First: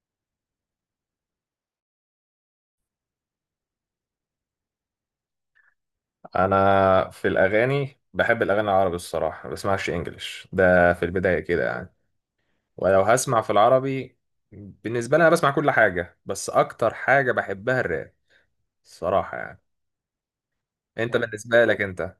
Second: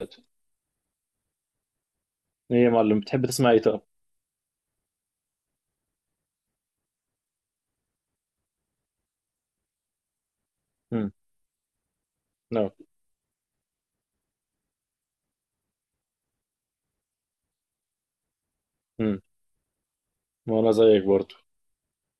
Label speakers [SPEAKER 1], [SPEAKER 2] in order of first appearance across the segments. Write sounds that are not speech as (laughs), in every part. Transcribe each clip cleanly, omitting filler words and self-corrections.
[SPEAKER 1] ايه. يا معلم، بتحب تسمع ايه طب؟
[SPEAKER 2] انا في الاغاني بحب الاغاني العربي الصراحه ما بسمعش انجليش ده في
[SPEAKER 1] امم.
[SPEAKER 2] البدايه كده يعني،
[SPEAKER 1] نعم.
[SPEAKER 2] ولو هسمع في العربي. بالنسبه لي انا بسمع كل حاجه، بس اكتر حاجه بحبها الراب
[SPEAKER 1] امم.
[SPEAKER 2] الصراحه يعني.
[SPEAKER 1] وانا زيك
[SPEAKER 2] انت
[SPEAKER 1] برضو.
[SPEAKER 2] بالنسبه لك انت؟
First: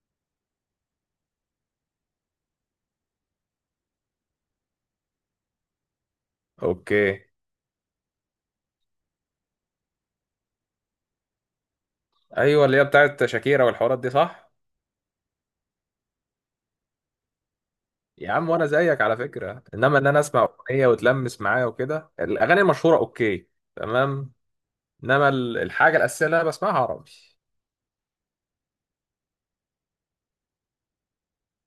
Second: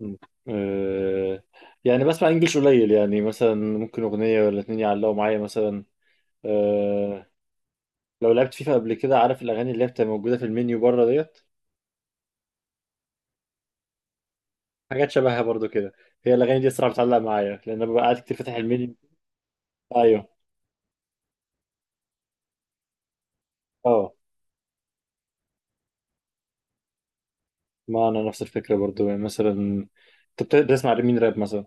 [SPEAKER 1] مم. أه يعني بسمع انجلش قليل يعني مثلا ممكن اغنيه ولا اتنين يعلقوا معايا مثلا.
[SPEAKER 2] اوكي.
[SPEAKER 1] أه. لو لعبت فيفا قبل كده، عارف الاغاني اللي هي بتبقى موجوده في المنيو بره ديت؟
[SPEAKER 2] ايوه، اللي هي بتاعت شاكيرا والحوارات دي، صح.
[SPEAKER 1] حاجات شبهها برضو كده. هي الاغاني دي الصراحه بتعلق معايا لان انا ببقى قاعد
[SPEAKER 2] يا
[SPEAKER 1] كتير
[SPEAKER 2] عم
[SPEAKER 1] فاتح
[SPEAKER 2] وانا
[SPEAKER 1] المنيو.
[SPEAKER 2] زيك على فكره، انما ان انا
[SPEAKER 1] ايوه.
[SPEAKER 2] اسمع اغنيه وتلمس معايا وكده الاغاني المشهوره. اوكي،
[SPEAKER 1] اه.
[SPEAKER 2] تمام. انما الحاجه الاساسيه اللي انا بسمعها عربي.
[SPEAKER 1] ما انا نفس الفكره برضو يعني مثلا. انت بتسمع مين راب مثلا؟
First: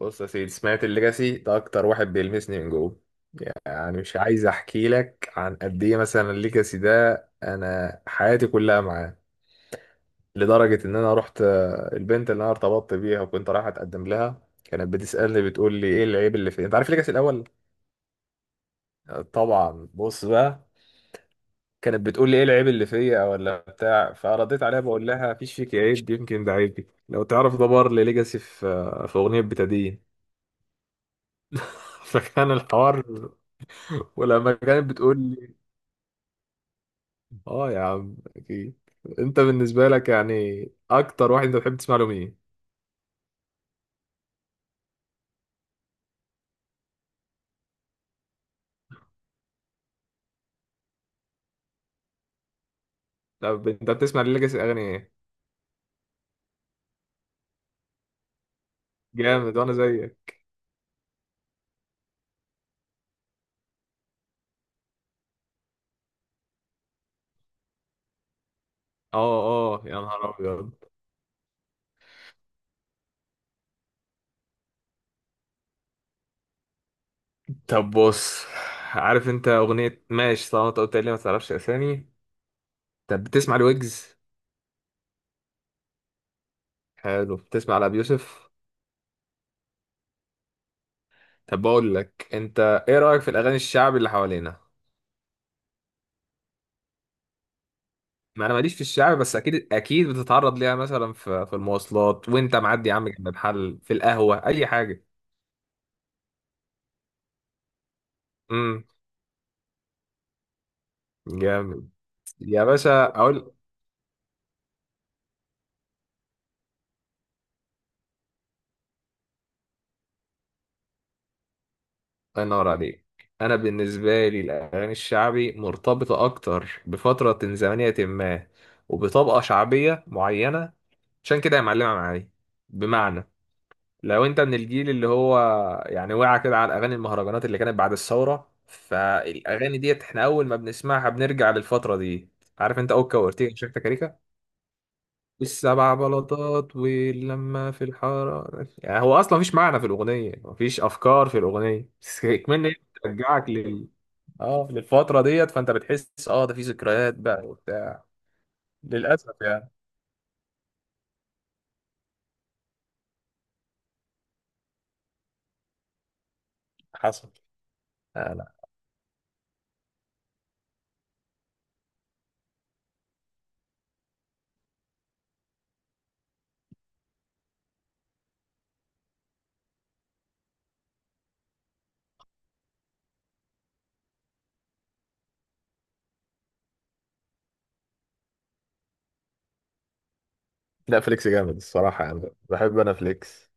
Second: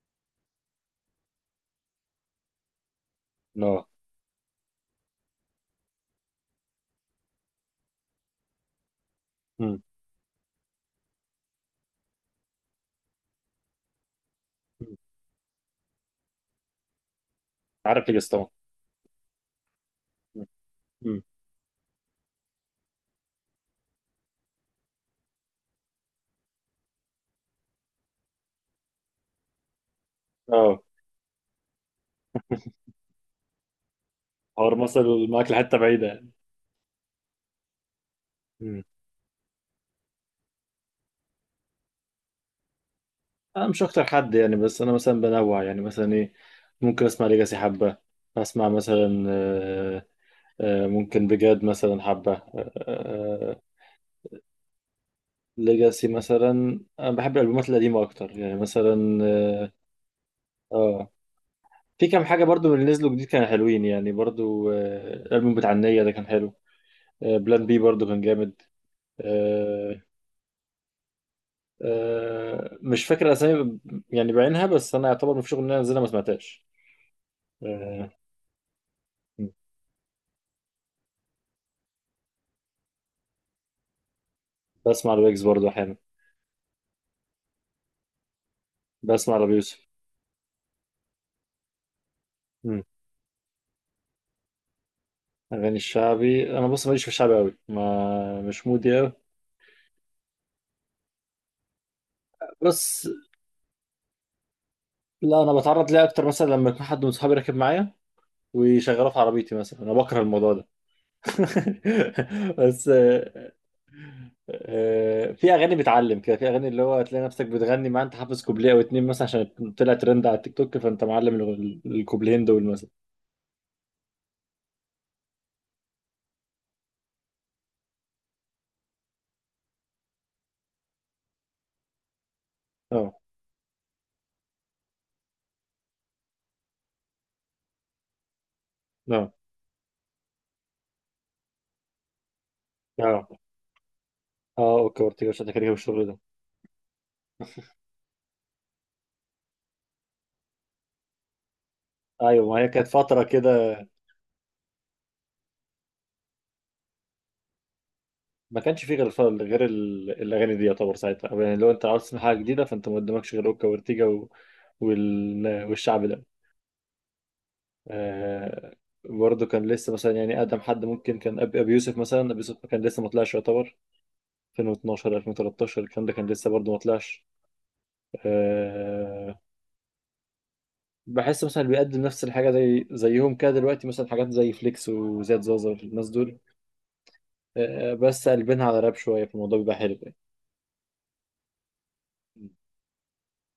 [SPEAKER 2] بص يا سيدي، سمعت الليجاسي ده اكتر واحد بيلمسني من جوه.
[SPEAKER 1] اه.
[SPEAKER 2] يعني مش عايز احكي لك عن قد ايه مثلا الليجاسي ده، انا حياتي كلها معاه.
[SPEAKER 1] امم.
[SPEAKER 2] لدرجه ان انا رحت البنت اللي انا ارتبطت بيها وكنت رايح اتقدم لها، كانت بتسالني بتقول لي ايه العيب اللي فيا، انت عارف الليجاسي الاول.
[SPEAKER 1] عارف ليجاسي طبعا.
[SPEAKER 2] طبعا. بص
[SPEAKER 1] مم.
[SPEAKER 2] بقى،
[SPEAKER 1] مم.
[SPEAKER 2] كانت بتقول لي ايه العيب اللي فيا ولا بتاع، فرديت عليها بقول لها مفيش فيك عيب، يمكن ده عيبي. لو تعرف ده بار لليجاسي في في اغنيه بتدين.
[SPEAKER 1] اه.
[SPEAKER 2] (laughs) فكان الحوار، ولما
[SPEAKER 1] حوار
[SPEAKER 2] كانت بتقول
[SPEAKER 1] مثلا معاك
[SPEAKER 2] لي.
[SPEAKER 1] لحته بعيده.
[SPEAKER 2] اه يا عم اكيد.
[SPEAKER 1] مم.
[SPEAKER 2] انت بالنسبه لك يعني، اكتر واحد انت بتحب تسمع له مين؟
[SPEAKER 1] انا مش اكتر حد يعني، بس انا مثلا بنوع يعني مثلا ايه. ممكن اسمع ليجاسي حبه. اسمع مثلا ممكن بجد مثلا حبه
[SPEAKER 2] طب انت بتسمع ليجاسي اغاني ايه؟
[SPEAKER 1] ليجاسي مثلا. انا بحب الالبومات القديمه اكتر يعني مثلا
[SPEAKER 2] جامد
[SPEAKER 1] اه.
[SPEAKER 2] وانا زيك.
[SPEAKER 1] آه، في كام حاجه برضو من اللي نزلوا جديد كانوا حلوين يعني برضو. الالبوم بتاع النية ده كان حلو. بلان بي برضو كان جامد.
[SPEAKER 2] اه، اه يا
[SPEAKER 1] آه،
[SPEAKER 2] نهار ابيض.
[SPEAKER 1] مش فاكر اسامي يعني بعينها، بس انا يعتبر مفيش اغنيه نزلها ما سمعتهاش.
[SPEAKER 2] طب
[SPEAKER 1] آه،
[SPEAKER 2] بص، عارف انت اغنيه ماشي، طالما انت قلت لي ما تعرفش اسامي. طب بتسمع لويجز؟
[SPEAKER 1] بسمع لويجز برضه احيانا.
[SPEAKER 2] حلو. بتسمع لابي يوسف؟
[SPEAKER 1] بسمع لابي يوسف.
[SPEAKER 2] طب بقول لك انت،
[SPEAKER 1] مم.
[SPEAKER 2] ايه رايك في الاغاني الشعبي اللي حوالينا؟
[SPEAKER 1] اغاني الشعبي، انا بص ماليش في الشعبي قوي، ما
[SPEAKER 2] ما انا
[SPEAKER 1] مش
[SPEAKER 2] ماليش في
[SPEAKER 1] مودي قوي.
[SPEAKER 2] الشعب، بس اكيد اكيد بتتعرض ليها مثلا في المواصلات وانت معدي يا
[SPEAKER 1] بس
[SPEAKER 2] عم، جنب محل، في القهوه، اي حاجه.
[SPEAKER 1] لا، انا بتعرض ليه اكتر مثلا لما يكون حد من صحابي راكب معايا
[SPEAKER 2] امم.
[SPEAKER 1] ويشغله في عربيتي مثلا. انا بكره الموضوع ده.
[SPEAKER 2] جامد.
[SPEAKER 1] (laughs)
[SPEAKER 2] يا
[SPEAKER 1] بس
[SPEAKER 2] باشا اقول.
[SPEAKER 1] في اغاني بتعلم كده، في اغاني اللي هو هتلاقي نفسك بتغني معاه. انت حافظ كوبليه او اتنين مثلا عشان طلع ترند على التيك توك، فانت معلم الكوبليهين
[SPEAKER 2] الله
[SPEAKER 1] دول
[SPEAKER 2] ينور
[SPEAKER 1] مثلا.
[SPEAKER 2] عليك. انا بالنسبه لي الاغاني الشعبي مرتبطه اكتر بفتره زمنيه ما، وبطبقه شعبيه معينه. عشان كده هي معلمه معايا.
[SPEAKER 1] اه.
[SPEAKER 2] بمعنى، لو انت من الجيل اللي هو يعني وقع كده على اغاني المهرجانات اللي كانت بعد الثوره،
[SPEAKER 1] اه.
[SPEAKER 2] فالاغاني ديت احنا اول ما بنسمعها بنرجع للفتره دي. عارف انت اوكا
[SPEAKER 1] اه.
[SPEAKER 2] وارتيجا وشيكتا كاريكا؟
[SPEAKER 1] اه. اوكي. اورتيجا مش كده
[SPEAKER 2] السبع
[SPEAKER 1] والشغل ده.
[SPEAKER 2] بلاطات واللمة في الحرارة. يعني هو أصلا مفيش معنى في الأغنية، مفيش أفكار في الأغنية، بس
[SPEAKER 1] ايوه، ما
[SPEAKER 2] كمان
[SPEAKER 1] هي
[SPEAKER 2] هي
[SPEAKER 1] كانت فتره
[SPEAKER 2] بترجعك
[SPEAKER 1] كده.
[SPEAKER 2] لل، اه، للفترة ديت. فأنت بتحس اه ده في ذكريات بقى وبتاع.
[SPEAKER 1] ما كانش فيه غير
[SPEAKER 2] للأسف
[SPEAKER 1] غير
[SPEAKER 2] يعني.
[SPEAKER 1] الاغاني دي يعتبر ساعتها. يعني لو انت عاوز تسمع حاجه جديده، فانت ما قدامكش غير اوكا وارتيجا والشعب ده.
[SPEAKER 2] حصل. آه لا.
[SPEAKER 1] آه... برضه كان لسه مثلا، يعني اقدم حد ممكن كان ابي يوسف مثلا. ابي يوسف كان لسه ما طلعش يعتبر 2012 2013. الكلام ده كان لسه برضه ما طلعش. آه... بحس مثلا اللي بيقدم نفس الحاجه زي زيهم كده دلوقتي، مثلا حاجات زي فليكس وزياد زازا والناس دول. بس قلبينها على راب شويه، فالموضوع بيبقى حلو يعني.
[SPEAKER 2] لا، فليكس جامد الصراحة يعني. بحب أنا فليكس.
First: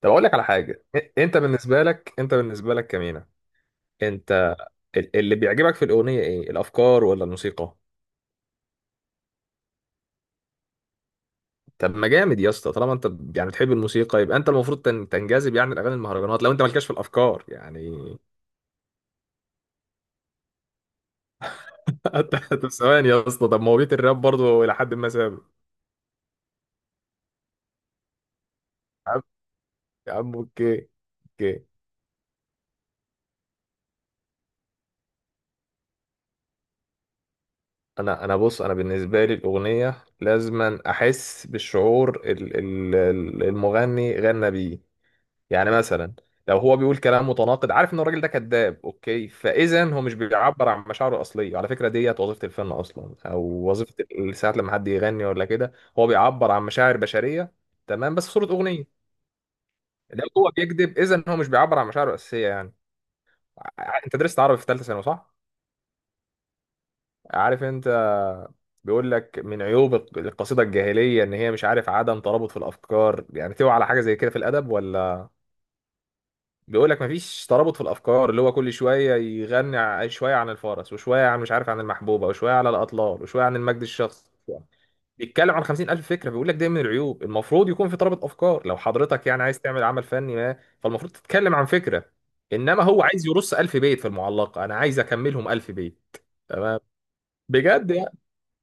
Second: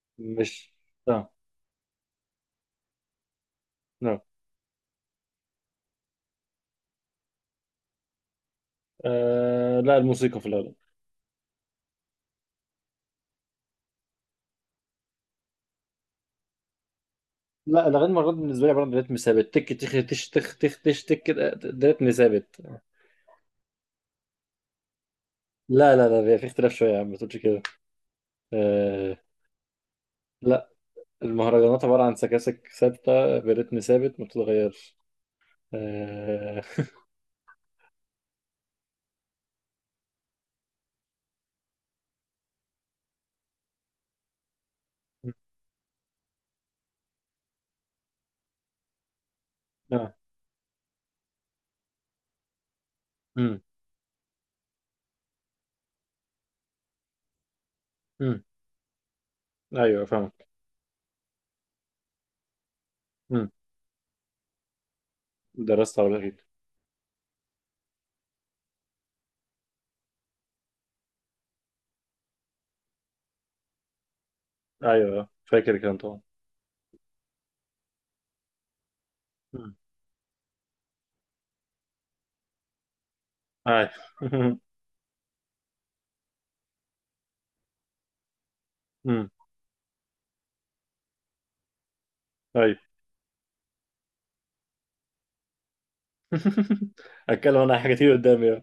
[SPEAKER 2] طب أقول لك على
[SPEAKER 1] مش.
[SPEAKER 2] حاجة،
[SPEAKER 1] اه.
[SPEAKER 2] أنت بالنسبة لك كمينة.
[SPEAKER 1] نعم.
[SPEAKER 2] أنت اللي بيعجبك في الأغنية إيه؟ الأفكار ولا الموسيقى؟
[SPEAKER 1] لا، الموسيقى في الأغلب.
[SPEAKER 2] طب ما جامد يا اسطى، طالما انت يعني بتحب الموسيقى يبقى انت المفروض تنجذب يعني لاغاني المهرجانات، لو انت مالكش في الافكار
[SPEAKER 1] لا،
[SPEAKER 2] يعني.
[SPEAKER 1] الأغاني مرات بالنسبة لي عبارة عن رتم ثابت. تك تخ تش تخ تخ تش تك كده، ده رتم
[SPEAKER 2] (laughs) انت
[SPEAKER 1] ثابت.
[SPEAKER 2] طب ثواني يا اسطى، طب ما هو بيت الراب برضه الى حد ما ثابت.
[SPEAKER 1] لا لا لا، بيبقى في اختلاف شوية يا عم، ما تقولش كده.
[SPEAKER 2] يا
[SPEAKER 1] آه.
[SPEAKER 2] عم، يا عم،
[SPEAKER 1] لا،
[SPEAKER 2] اوكي، اوكي.
[SPEAKER 1] المهرجانات عبارة عن سكاسك ثابتة برتم ثابت ما بتتغيرش. آه.
[SPEAKER 2] انا بص، انا بالنسبه لي الاغنيه لازما احس بالشعور المغني غنى بيه. يعني مثلا لو هو بيقول كلام متناقض، عارف ان الراجل ده كذاب، اوكي، فاذا هو
[SPEAKER 1] آه.
[SPEAKER 2] مش بيعبر عن مشاعره الاصليه. على فكره ديت وظيفه الفن اصلا، او
[SPEAKER 1] مم.
[SPEAKER 2] وظيفه ساعات لما حد يغني ولا كده هو بيعبر عن مشاعر بشريه، تمام، بس في
[SPEAKER 1] مم.
[SPEAKER 2] صوره اغنيه.
[SPEAKER 1] أيوه،
[SPEAKER 2] لو
[SPEAKER 1] فاهمك.
[SPEAKER 2] هو بيكذب اذا هو مش بيعبر عن مشاعره الاساسيه يعني.
[SPEAKER 1] مم.
[SPEAKER 2] انت درست عربي في ثالثه ثانوي، صح؟
[SPEAKER 1] درست عربي أكيد.
[SPEAKER 2] عارف انت، بيقول لك من عيوب القصيده الجاهليه ان هي مش عارف عدم ترابط في الافكار. يعني تقوى على حاجه زي كده في الادب ولا؟
[SPEAKER 1] أيوه، فاكر الكلام طبعا.
[SPEAKER 2] بيقول لك مفيش ترابط في الافكار، اللي هو كل شويه
[SPEAKER 1] مم.
[SPEAKER 2] يغني شويه عن الفرس وشويه عن مش عارف عن المحبوبه وشويه على الاطلال وشويه عن المجد
[SPEAKER 1] أيوه.
[SPEAKER 2] الشخصي.
[SPEAKER 1] (laughs)
[SPEAKER 2] بيتكلم عن 50,000 فكره، بيقول لك ده من العيوب، المفروض يكون في ترابط افكار، لو حضرتك
[SPEAKER 1] مم.
[SPEAKER 2] يعني عايز تعمل عمل فني ما، فالمفروض تتكلم عن فكره.
[SPEAKER 1] أيوه.
[SPEAKER 2] انما هو عايز يرص 1000 بيت في المعلقه، انا عايز اكملهم 1000 بيت. تمام.
[SPEAKER 1] (laughs) أتكلم أنا عن
[SPEAKER 2] بجد
[SPEAKER 1] حاجات كتير
[SPEAKER 2] يعني.
[SPEAKER 1] قدامي.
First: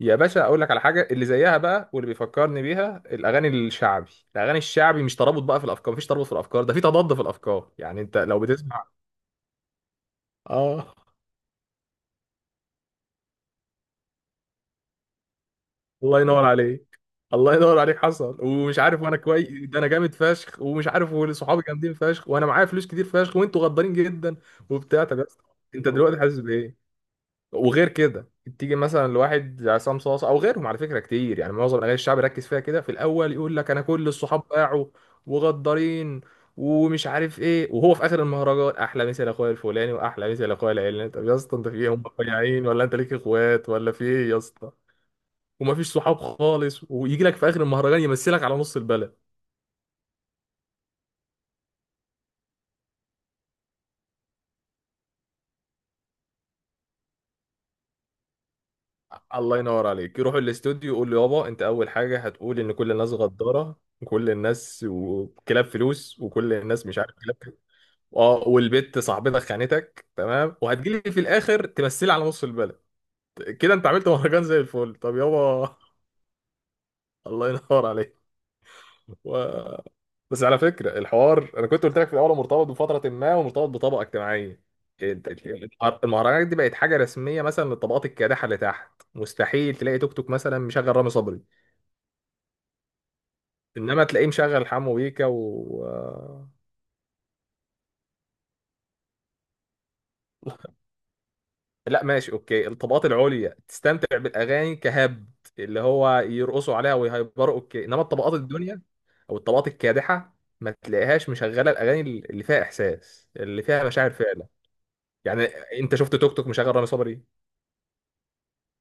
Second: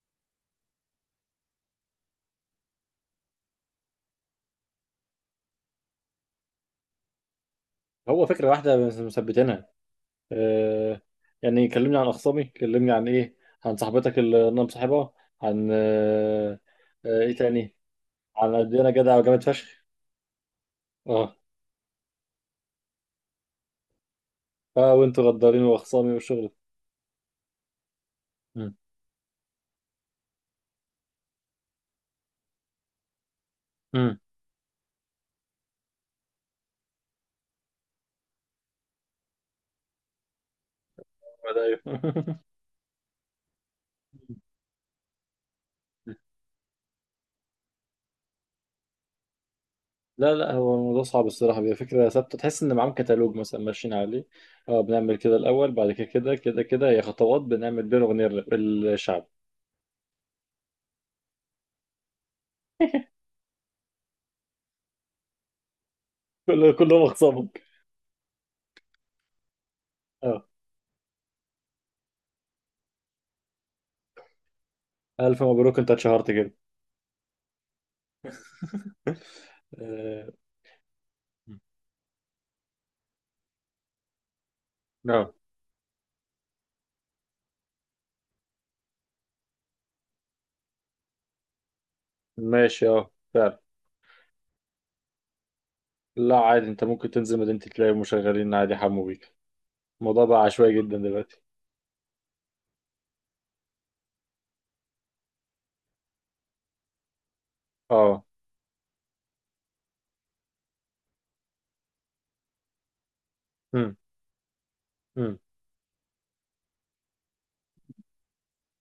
[SPEAKER 2] يا باشا اقول لك على حاجه اللي زيها بقى واللي بيفكرني بيها الاغاني الشعبي. الاغاني الشعبي مش ترابط بقى في الافكار، مفيش ترابط في الافكار، ده في تضاد في الافكار. يعني انت
[SPEAKER 1] هو
[SPEAKER 2] لو
[SPEAKER 1] فكرة واحدة
[SPEAKER 2] بتسمع.
[SPEAKER 1] بس مثبتينها.
[SPEAKER 2] اه.
[SPEAKER 1] آه. يعني كلمني عن أخصامي، كلمني عن إيه، عن صاحبتك اللي أنا مصاحبها، عن
[SPEAKER 2] الله ينور
[SPEAKER 1] آه.
[SPEAKER 2] عليك.
[SPEAKER 1] آه، إيه
[SPEAKER 2] الله
[SPEAKER 1] تاني؟
[SPEAKER 2] ينور عليك. حصل
[SPEAKER 1] عن قد
[SPEAKER 2] ومش
[SPEAKER 1] إيه أنا
[SPEAKER 2] عارف،
[SPEAKER 1] جدع
[SPEAKER 2] وانا
[SPEAKER 1] وجامد
[SPEAKER 2] كويس، ده
[SPEAKER 1] فشخ.
[SPEAKER 2] انا جامد فشخ، ومش عارف،
[SPEAKER 1] أه.
[SPEAKER 2] وصحابي جامدين فشخ، وانا معايا فلوس كتير فشخ، وانتوا غدارين جدا،
[SPEAKER 1] أه،
[SPEAKER 2] وبتاع. طب
[SPEAKER 1] وأنتوا
[SPEAKER 2] يا اسطى،
[SPEAKER 1] غدارين
[SPEAKER 2] انت
[SPEAKER 1] وأخصامي
[SPEAKER 2] دلوقتي حاسس
[SPEAKER 1] والشغل.
[SPEAKER 2] بايه؟ وغير كده،
[SPEAKER 1] مم.
[SPEAKER 2] تيجي مثلا لواحد زي عصام صاصا او غيرهم، على فكره كتير يعني معظم الاغاني الشعب ركز فيها كده في الاول يقول لك انا كل
[SPEAKER 1] مم.
[SPEAKER 2] الصحاب باعوا وغدارين ومش عارف ايه، وهو في اخر المهرجان احلى مثل اخويا الفلاني واحلى مثل اخويا العلاني. طب يا اسطى
[SPEAKER 1] ده
[SPEAKER 2] انت في ايه؟ هم
[SPEAKER 1] أيوه. (laughs)
[SPEAKER 2] مقيعين ولا انت ليك اخوات ولا في ايه يا اسطى؟ ومفيش صحاب خالص، ويجي لك في اخر المهرجان يمثلك على نص البلد.
[SPEAKER 1] لا لا، هو الموضوع صعب الصراحة، بيبقى فكرة ثابتة تحس إن معاهم كتالوج مثلا ماشيين عليه. أه، بنعمل كده الأول، بعد كده كده كده كده، هي خطوات بنعمل بين أغنية الشعب.
[SPEAKER 2] الله ينور عليك، يروح الاستوديو يقول له يابا انت اول حاجه هتقول ان كل الناس غداره وكل الناس وكلاب فلوس
[SPEAKER 1] (laughs)
[SPEAKER 2] وكل الناس مش
[SPEAKER 1] كلهم
[SPEAKER 2] عارف كلاب كده.
[SPEAKER 1] أخصامك.
[SPEAKER 2] اه والبت صاحبتك خانتك
[SPEAKER 1] أه.
[SPEAKER 2] تمام، وهتجيلي في الاخر تمثلي على نص البلد. كده انت عملت مهرجان زي الفل. طب
[SPEAKER 1] ألف
[SPEAKER 2] يابا.
[SPEAKER 1] مبروك، أنت اتشهرت كده.
[SPEAKER 2] (laughs) الله ينور عليك. و... بس على فكرة الحوار أنا كنت قلت لك في الأول هو مرتبط بفترة ما ومرتبط بطبقة اجتماعية. ال-
[SPEAKER 1] أه.
[SPEAKER 2] المهرجانات دي بقت حاجة رسمية مثلا للطبقات الكادحة اللي تحت. مستحيل تلاقي توك توك مثلا مشغل رامي صبري،
[SPEAKER 1] ماشي، اه فعلا.
[SPEAKER 2] إنما تلاقيه مشغل حمو بيكا و.
[SPEAKER 1] لا عادي، انت ممكن تنزل مدينتي تلاقي مشغلين عادي حمو بيك. الموضوع بقى
[SPEAKER 2] (laughs)
[SPEAKER 1] عشوائي جدا دلوقتي.
[SPEAKER 2] لا ماشي أوكي، الطبقات العليا تستمتع بالأغاني كهبد، اللي هو يرقصوا عليها ويهيبروا، أوكي، إنما
[SPEAKER 1] اه.
[SPEAKER 2] الطبقات الدنيا أو الطبقات الكادحة ما تلاقيهاش مشغلة الأغاني اللي فيها إحساس، اللي فيها
[SPEAKER 1] امم.
[SPEAKER 2] مشاعر فعلا.
[SPEAKER 1] امم.
[SPEAKER 2] يعني انت شفت توك توك مشغل رامي صبري؟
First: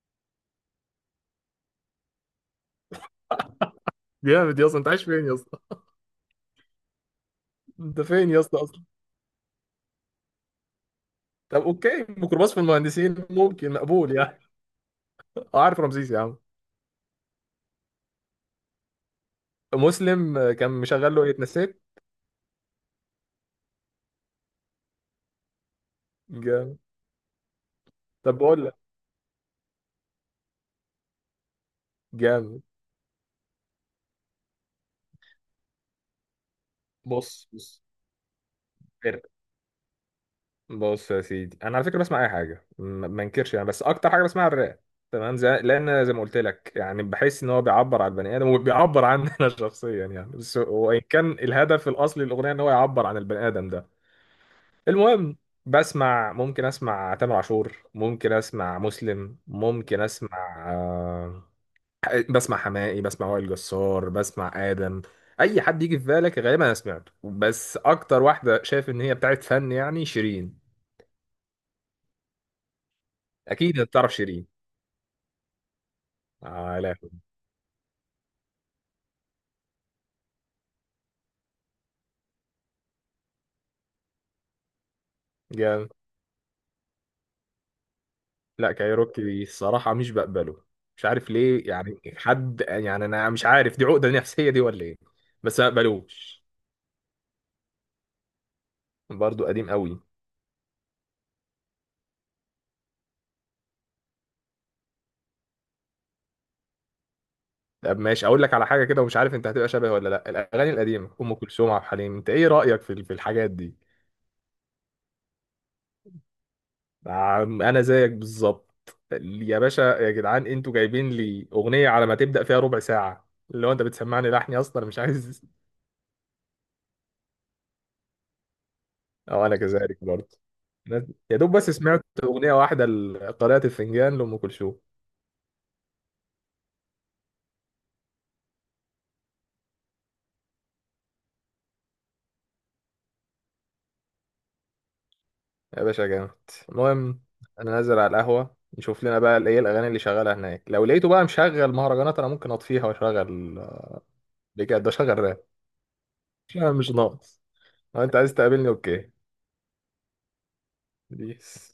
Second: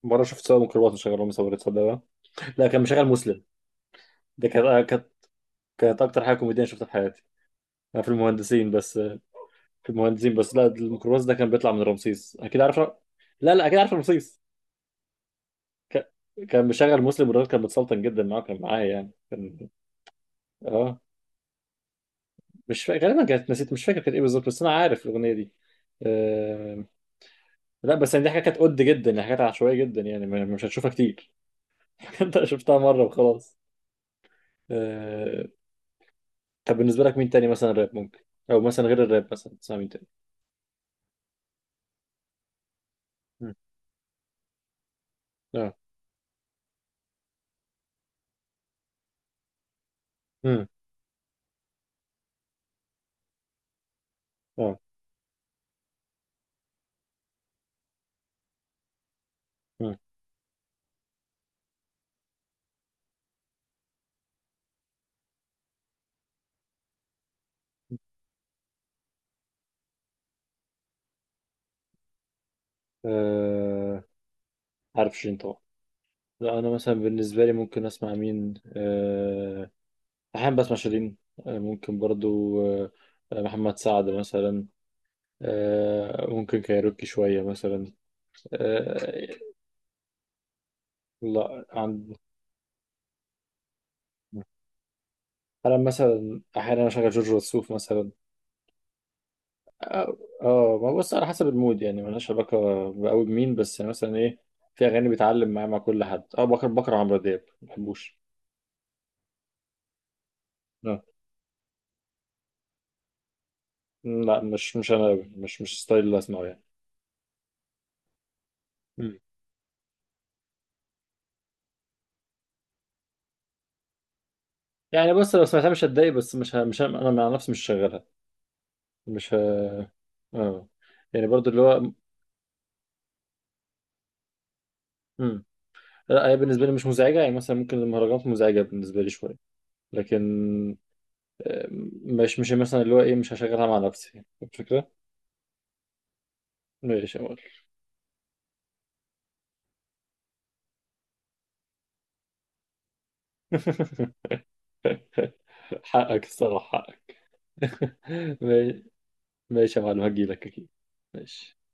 [SPEAKER 1] مرة شفت سواق ميكروباص مشغل رامي صبري، تصدق بقى؟ لا، كان مشغل مسلم. ده
[SPEAKER 2] جامد يا اسطى، انت
[SPEAKER 1] كانت
[SPEAKER 2] عايش
[SPEAKER 1] كانت
[SPEAKER 2] فين يا اسطى؟
[SPEAKER 1] كانت اكتر حاجة كوميدية شفتها في حياتي.
[SPEAKER 2] انت
[SPEAKER 1] انا في
[SPEAKER 2] فين يا اسطى
[SPEAKER 1] المهندسين
[SPEAKER 2] اصلا؟
[SPEAKER 1] بس، في المهندسين بس. لا، الميكروباص ده كان
[SPEAKER 2] طب
[SPEAKER 1] بيطلع من
[SPEAKER 2] اوكي
[SPEAKER 1] رمسيس،
[SPEAKER 2] ميكروباص في
[SPEAKER 1] اكيد عارف.
[SPEAKER 2] المهندسين
[SPEAKER 1] لا لا،
[SPEAKER 2] ممكن
[SPEAKER 1] اكيد عارف
[SPEAKER 2] مقبول يعني.
[SPEAKER 1] رمسيس.
[SPEAKER 2] اه عارف
[SPEAKER 1] ك...
[SPEAKER 2] رمسيس يا عم.
[SPEAKER 1] كان مشغل مسلم، والراجل كان متسلطن جدا معاه، كان معايا يعني كان.
[SPEAKER 2] مسلم كان
[SPEAKER 1] اه.
[SPEAKER 2] مشغل له ايه؟ اتنسيت.
[SPEAKER 1] مش فاكر غالبا، كانت نسيت، مش فاكر كانت ايه بالظبط، بس انا عارف الاغنية دي.
[SPEAKER 2] جامد.
[SPEAKER 1] آه، لا بس يعني دي
[SPEAKER 2] طب
[SPEAKER 1] حاجات كانت
[SPEAKER 2] بقول
[SPEAKER 1] قد
[SPEAKER 2] لك.
[SPEAKER 1] جدا، يعني حاجات عشوائية جدا يعني مش هتشوفها كتير. (laughs) انت
[SPEAKER 2] جامد.
[SPEAKER 1] شفتها مرة وخلاص. آه... طب بالنسبة لك مين تاني
[SPEAKER 2] بص
[SPEAKER 1] مثلا
[SPEAKER 2] بص.
[SPEAKER 1] راب ممكن، او مثلا غير
[SPEAKER 2] فرق.
[SPEAKER 1] الراب مثلا تسمع مين تاني؟
[SPEAKER 2] بص يا سيدي، انا على فكره بسمع اي حاجه ما
[SPEAKER 1] مم.
[SPEAKER 2] انكرش يعني، بس اكتر حاجه بسمعها الراب. تمام، زي
[SPEAKER 1] اه.
[SPEAKER 2] لان زي ما قلت لك يعني بحس ان هو بيعبر عن البني ادم وبيعبر عني انا (laughs) شخصيا يعني. بس
[SPEAKER 1] مم.
[SPEAKER 2] وان كان الهدف الاصلي للاغنيه ان هو يعبر عن البني ادم ده.
[SPEAKER 1] اه.
[SPEAKER 2] المهم، بسمع، ممكن اسمع تامر عاشور، ممكن اسمع مسلم،
[SPEAKER 1] مم.
[SPEAKER 2] ممكن اسمع بسمع حماقي، بسمع وائل جسار، بسمع ادم. اي حد يجي في بالك غالبا انا سمعته، بس اكتر واحده شايف ان هي بتاعت فن يعني شيرين. اكيد انت
[SPEAKER 1] آه...
[SPEAKER 2] تعرف شيرين.
[SPEAKER 1] عارف شيرين طبعا. لا انا
[SPEAKER 2] آه
[SPEAKER 1] مثلا
[SPEAKER 2] لا.
[SPEAKER 1] بالنسبة لي ممكن اسمع مين احيانا بسمع شيرين. آه، ممكن برضو محمد سعد مثلا.
[SPEAKER 2] جامد.
[SPEAKER 1] ممكن كايروكي شوية مثلا.
[SPEAKER 2] لا،
[SPEAKER 1] آه...
[SPEAKER 2] كايروكي الصراحه مش بقبله، مش عارف
[SPEAKER 1] لا
[SPEAKER 2] ليه يعني
[SPEAKER 1] عند.
[SPEAKER 2] حد، يعني انا مش عارف دي عقده نفسيه دي ولا ايه، بس ما
[SPEAKER 1] انا
[SPEAKER 2] بقبلوش.
[SPEAKER 1] مثلا احيانا اشغل جورج وسوف مثلا.
[SPEAKER 2] برضه قديم قوي.
[SPEAKER 1] اه ما بص، على حسب المود يعني ملهاش علاقه قوي بمين، بس يعني مثلا ايه. في اغاني بيتعلم معايا مع كل حد. اه، بكره عمرو دياب ما
[SPEAKER 2] طب
[SPEAKER 1] بحبوش.
[SPEAKER 2] ماشي، اقول لك على حاجه كده، ومش عارف انت هتبقى شبه ولا لا. الاغاني
[SPEAKER 1] آه.
[SPEAKER 2] القديمه، ام كلثوم، عبد الحليم، انت ايه رايك في الحاجات دي؟
[SPEAKER 1] لا، مش انا أوي. مش ستايل اللي اسمعه يعني.
[SPEAKER 2] انا زيك بالظبط.
[SPEAKER 1] مم.
[SPEAKER 2] يا باشا يا جدعان، انتوا جايبين لي اغنيه على ما تبدا فيها ربع ساعه، اللي هو انت بتسمعني لحني اصلا مش
[SPEAKER 1] يعني بص،
[SPEAKER 2] عايز.
[SPEAKER 1] لو سمعتها مش هتضايق، بس مش ه... مش ه... انا مع نفسي مش شغالها.
[SPEAKER 2] (laughs)
[SPEAKER 1] مش ه...
[SPEAKER 2] او انا كذلك برضه.
[SPEAKER 1] اه
[SPEAKER 2] أنا
[SPEAKER 1] يعني
[SPEAKER 2] يا
[SPEAKER 1] برضو
[SPEAKER 2] دوب
[SPEAKER 1] اللي
[SPEAKER 2] بس
[SPEAKER 1] هو.
[SPEAKER 2] سمعت اغنيه واحده قارئة الفنجان لام كلثوم.
[SPEAKER 1] مم. لا، هي بالنسبه لي مش مزعجه. يعني مثلا ممكن المهرجانات مزعجه بالنسبه لي شويه، لكن مش مش مثلا اللي هو ايه، مش هشغلها مع نفسي الفكرة.
[SPEAKER 2] يا باشا جامد.
[SPEAKER 1] ماشي
[SPEAKER 2] المهم
[SPEAKER 1] يا مول.
[SPEAKER 2] انا نازل على القهوه نشوف لنا بقى ايه الاغاني اللي شغاله هناك، لو لقيته بقى مشغل مهرجانات انا ممكن اطفيها واشغل، بجد اشغل راب.
[SPEAKER 1] (laughs) حقك
[SPEAKER 2] لا
[SPEAKER 1] الصراحة،
[SPEAKER 2] مش
[SPEAKER 1] حقك.
[SPEAKER 2] ناقص.
[SPEAKER 1] (laughs)
[SPEAKER 2] لو انت عايز تقابلني
[SPEAKER 1] ماشي.
[SPEAKER 2] اوكي.
[SPEAKER 1] ماشي يا معلم، هجيلك اكيد. ماشي.
[SPEAKER 2] بيس.